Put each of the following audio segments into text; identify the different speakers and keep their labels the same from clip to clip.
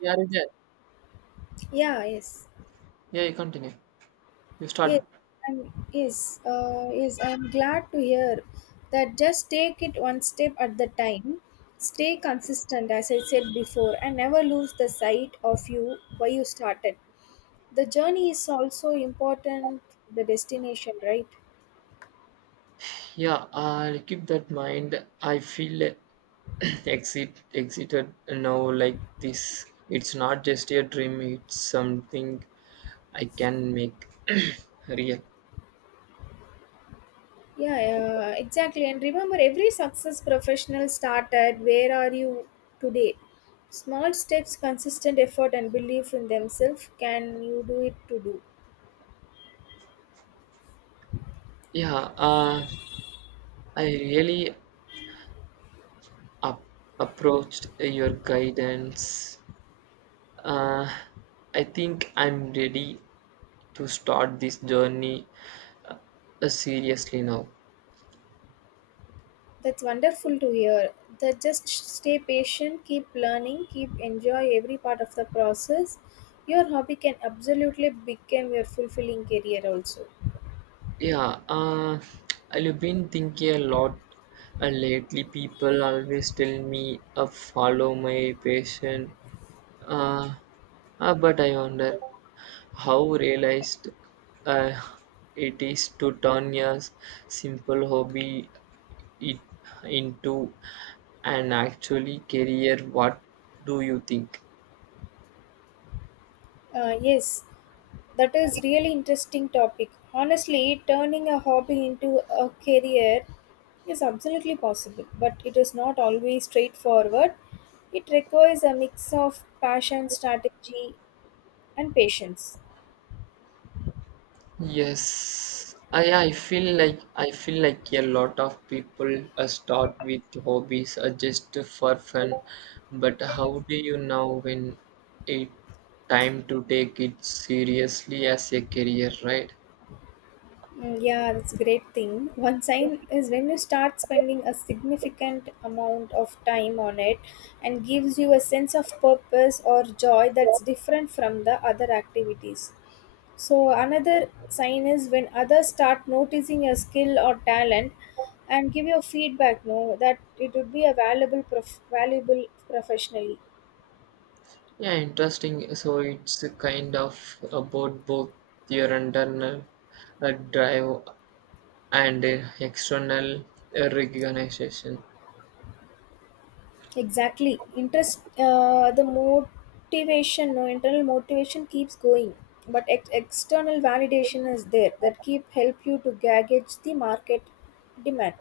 Speaker 1: Yeah, you did.
Speaker 2: Yeah, yes.
Speaker 1: Yeah, you continue. You
Speaker 2: Yes,
Speaker 1: start.
Speaker 2: yes, I'm glad to hear that just take it one step at the time. Stay consistent, as I said before, and never lose the sight of you why you started. The journey is also important, the destination, right?
Speaker 1: Yeah, I'll keep that mind. I feel exited now like this. It's not just a dream, it's something I can make real.
Speaker 2: Yeah, exactly. And remember, every success professional started, where are you today? Small steps, consistent effort, and belief in themselves can you do it to do.
Speaker 1: Yeah, uh, I really up approached your guidance. Uh, I think I'm ready to start this journey seriously now.
Speaker 2: That's wonderful to hear. That just stay patient, keep learning, keep enjoy every part of the process. Your hobby can absolutely become your fulfilling career also.
Speaker 1: Yeah, I've been thinking a lot lately. People always tell me follow my passion, uh, but I wonder how realized uh, it is to turn your simple hobby it into an actually career. What do you think?
Speaker 2: Yes, that is really interesting topic. Honestly, turning a hobby into a career is absolutely possible, but it is not always straightforward. It requires a mix of passion, strategy, and patience.
Speaker 1: Yes, I feel like I feel like a lot of people start with hobbies just for fun, but how do you know when it time to take it seriously as a career, right?
Speaker 2: Yeah, that's a great thing. One sign is when you start spending a significant amount of time on it and gives you a sense of purpose or joy that's different from the other activities. So, another sign is when others start noticing your skill or talent and give you feedback, no, that it would be a valuable, valuable professionally.
Speaker 1: Yeah, interesting. So it's a kind of about both your internal drive and external recognition.
Speaker 2: Exactly. Interest, the motivation, no internal motivation keeps going, but external validation is there that keep help you to gauge the market demand.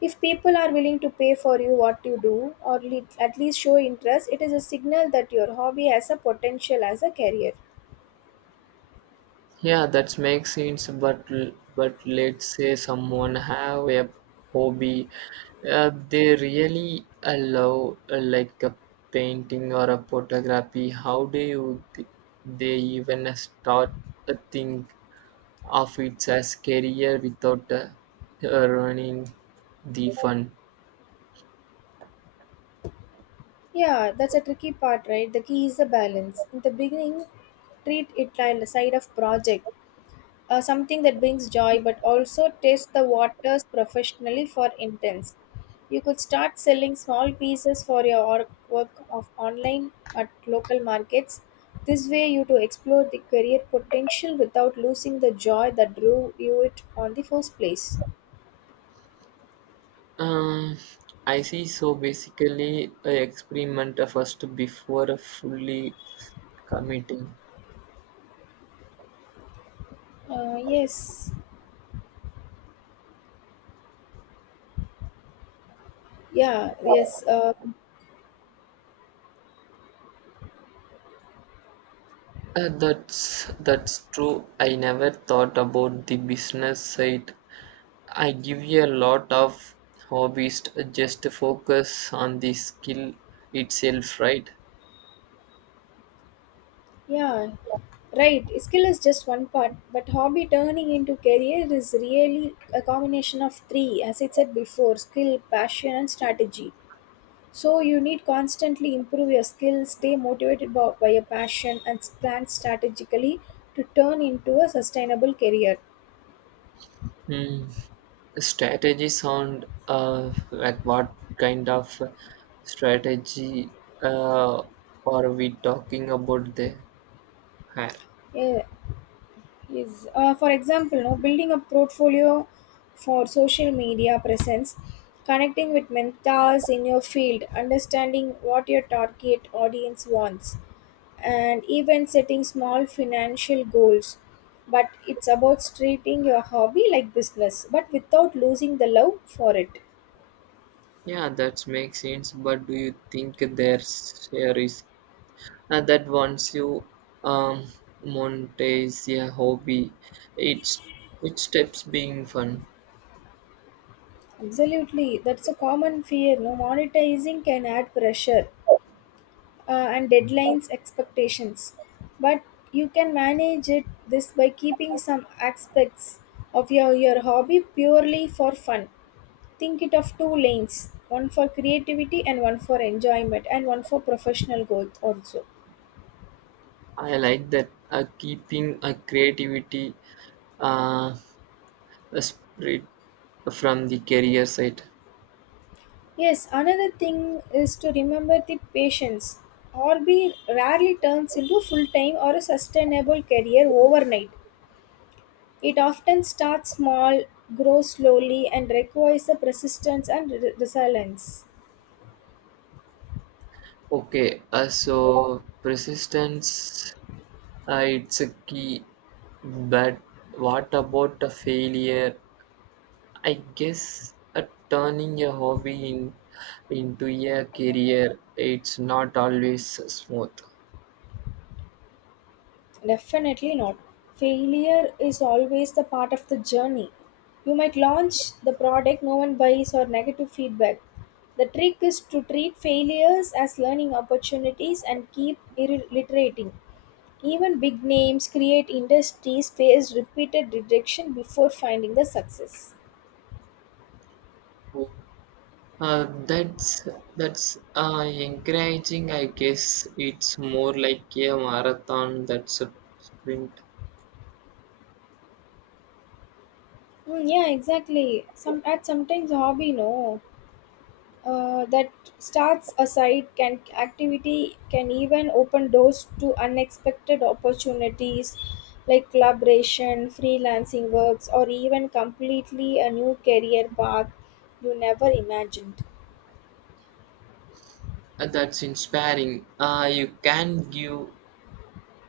Speaker 2: If people are willing to pay for you what you do, or at least show interest, it is a signal that your hobby has a potential as a career.
Speaker 1: Yeah, that makes sense. But but let's say someone have a hobby, they really allow like a painting or a photography. How do you they even start a thing of it as career without ruining the fun?
Speaker 2: Yeah, that's a tricky part, right? The key is the balance. In the beginning, treat it like a side of project, something that brings joy but also test the waters professionally for intents you could start selling small pieces for your work of online at local markets. This way you to explore the career potential without losing the joy that drew you it on the first place.
Speaker 1: Um, I see. So basically, a experiment first before fully committing.
Speaker 2: uh, yes yeah yes uh,
Speaker 1: That's true. I never thought about the business side. I give you a lot of hobbies to just to focus on the skill itself, right?
Speaker 2: yeah Right, skill is just one part, but hobby turning into career is really a combination of three, as I said before, skill, passion, and strategy. So, you need constantly improve your skills, stay motivated by your passion, and plan strategically to turn into a sustainable career.
Speaker 1: Hmm. Strategy sound like what kind of strategy uh, are we talking about there? Ha-
Speaker 2: Yeah, yes. For example, no, building a portfolio for social media presence, connecting with mentors in your field, understanding what your target audience wants, and even setting small financial goals. But it's about treating your hobby like business, but without losing the love for it.
Speaker 1: Yeah, that makes sense. But do you think there's a risk that once you um, monetize a hobby, it's it steps being fun.
Speaker 2: Absolutely, that's a common fear. No, monetizing can add pressure, and deadlines expectations, but you can manage it this by keeping some aspects of your hobby purely for fun. Think it of two lanes, one for creativity and one for enjoyment and one for professional growth also.
Speaker 1: I like that keeping a creativity uh, a spirit from the career side.
Speaker 2: Yes, another thing is to remember the patience. Hobby rarely turns into full time or a sustainable career overnight. It often starts small, grows slowly, and requires a persistence and resilience.
Speaker 1: Okay, so persistence it's a key, but what about a failure I guess turning a hobby into a career, it's not always smooth.
Speaker 2: Definitely not. Failure is always the part of the journey. You might launch the product no one buys or negative feedback. The trick is to treat failures as learning opportunities and keep iterating. Even big names create industries face repeated rejection before finding the success.
Speaker 1: Uh, that's that's encouraging. I guess it's more like a marathon that's a sprint.
Speaker 2: Yeah, exactly. Sometimes hobby no. That starts a site can activity can even open doors to unexpected opportunities like collaboration freelancing works or even completely a new career path you never imagined.
Speaker 1: That's inspiring. You can give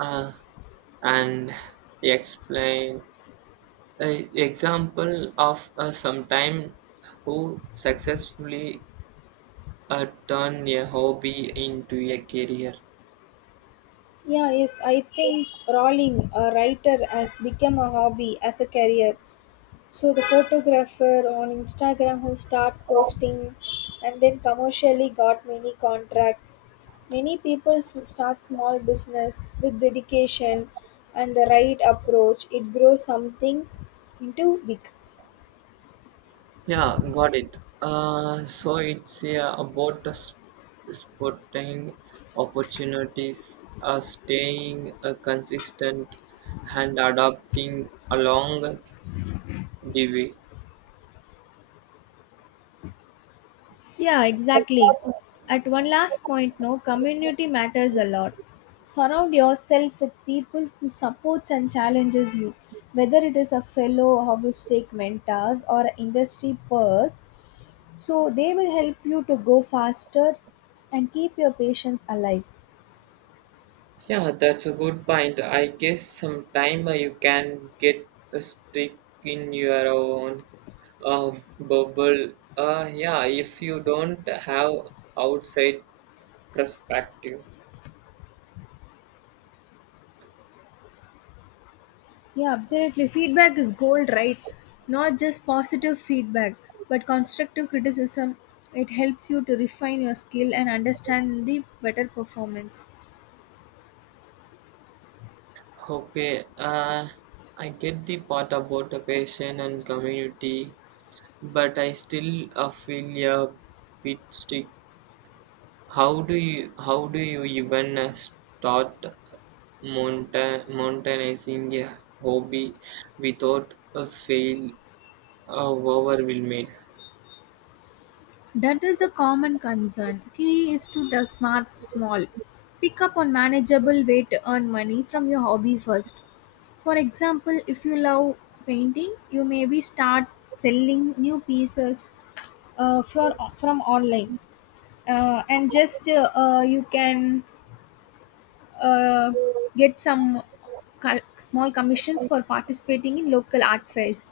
Speaker 1: uh, an explain example of sometime who successfully turn a hobby into a career.
Speaker 2: Yeah yes, I think rolling a writer has become a hobby as a career. So the photographer on Instagram who start posting and then commercially got many contracts. Many people start small business with dedication and the right approach. It grows something into big.
Speaker 1: Yeah, got it. So it's about the spotting opportunities, staying consistent, and adapting along the way.
Speaker 2: Yeah, exactly. At one last point, no, community matters a lot. Surround yourself with people who supports and challenges you, whether it is a fellow holistic mentors or an industry peers. So they will help you to go faster and keep your patients alive.
Speaker 1: Yeah, that's a good point. I guess sometime you can get stuck in your own uh, bubble. Yeah, if you don't have outside perspective.
Speaker 2: Yeah, absolutely. Feedback is gold, right? Not just positive feedback, but constructive criticism. It helps you to refine your skill and understand the better performance.
Speaker 1: Okay, I get the part about the passion and community, but I still feel a bit stuck. How do you even start mountainizing a hobby without a fail overwhelmed?
Speaker 2: That is a common concern. Key is to the smart small. Pick up on manageable way to earn money from your hobby first. For example, if you love painting, you maybe start selling new pieces, for from online, and just you can uh, get some small commissions for participating in local art fairs.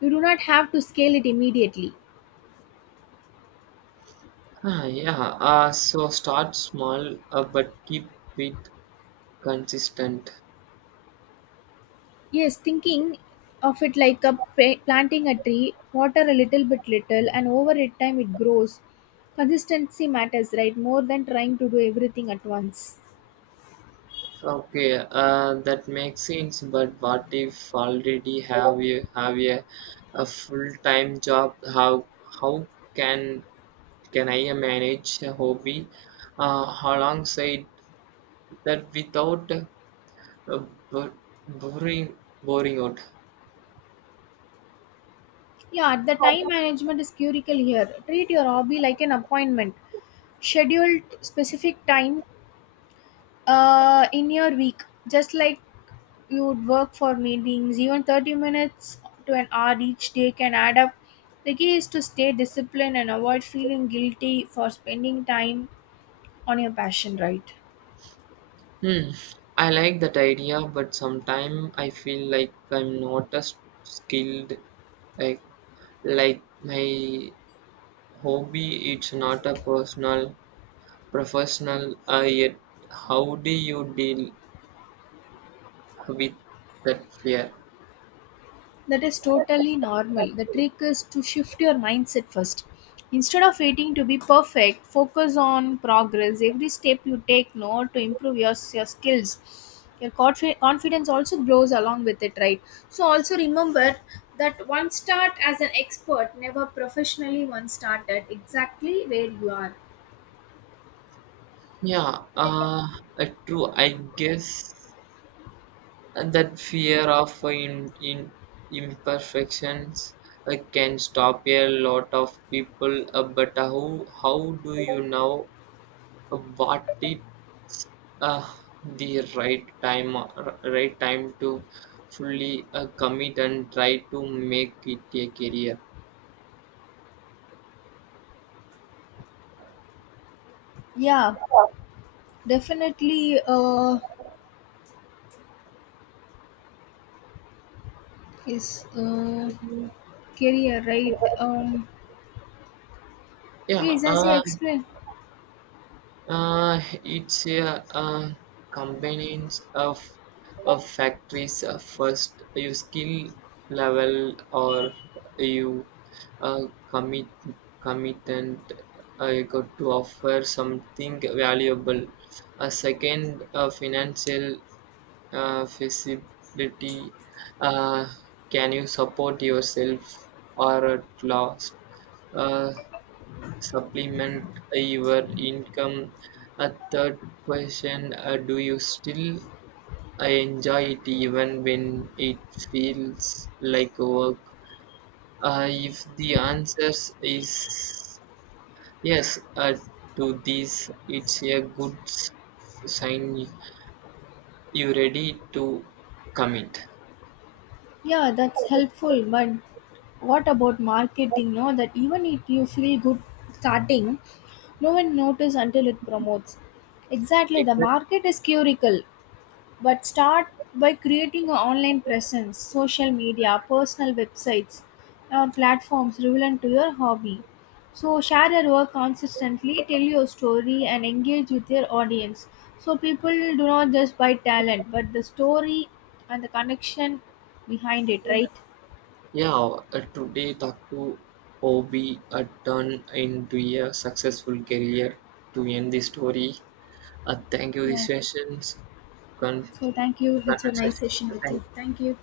Speaker 2: You do not have to scale it immediately.
Speaker 1: Ah, yeah. So start small, but keep it consistent.
Speaker 2: Yes, thinking of it like a planting a tree, water a little bit little and over it time it grows. Consistency matters, right, more than trying to do everything at once.
Speaker 1: Okay, that makes sense. But what if already have you have a full time job? How can can I manage a hobby alongside that without bur boring boring out?
Speaker 2: Yeah, the time management is curical here. Treat your hobby like an appointment, scheduled specific time in your week, just like you would work for meetings. Even 30 minutes to an hour each day can add up. The key is to stay disciplined and avoid feeling guilty for spending time on your passion, right?
Speaker 1: Hmm. I like that idea, but sometimes I feel like I'm not as skilled. Like like my hobby, it's not a personal. Professional yet how do you deal with that fear?
Speaker 2: That is totally normal. The trick is to shift your mindset first. Instead of waiting to be perfect, focus on progress. Every step you take now to improve your skills. Your confidence also grows along with it, right? So, also remember that one start as an expert, never professionally one start at exactly where you are.
Speaker 1: yeah uh, True I guess that fear of in imperfections can stop a lot of people but how do you know what it uh, the right time right time to fully commit and try to make it a career?
Speaker 2: Yeah, definitely. His Career, right?
Speaker 1: yeah,
Speaker 2: Yes, as you
Speaker 1: uh,
Speaker 2: explained.
Speaker 1: It's a combinations of factories. First, you skill level or you uh, commit commitment. You got to offer something valuable. A second, financial feasibility. Uh, can you support yourself or at last? Uh, supplement your income. A third question, do you still enjoy it even when it feels like work? If the answer is yes to this, it's a good sign you ready to commit.
Speaker 2: Yeah, that's helpful. But what about marketing? No, that even if you feel good starting, no one notice until it promotes. Exactly, the
Speaker 1: Exact-
Speaker 2: market is curical, but start by creating an online presence, social media, personal websites, or platforms relevant to your hobby. So share your work consistently, tell your story and engage with your audience, so people do not just buy talent but the story and the connection behind it, right?
Speaker 1: Yeah, today Taku Obi turned into a successful career to end the story. Thank you.
Speaker 2: Yeah.
Speaker 1: These sessions, con-
Speaker 2: So thank you. It's a nice
Speaker 1: conversations.
Speaker 2: session with you.
Speaker 1: Thank you.
Speaker 2: Thank you.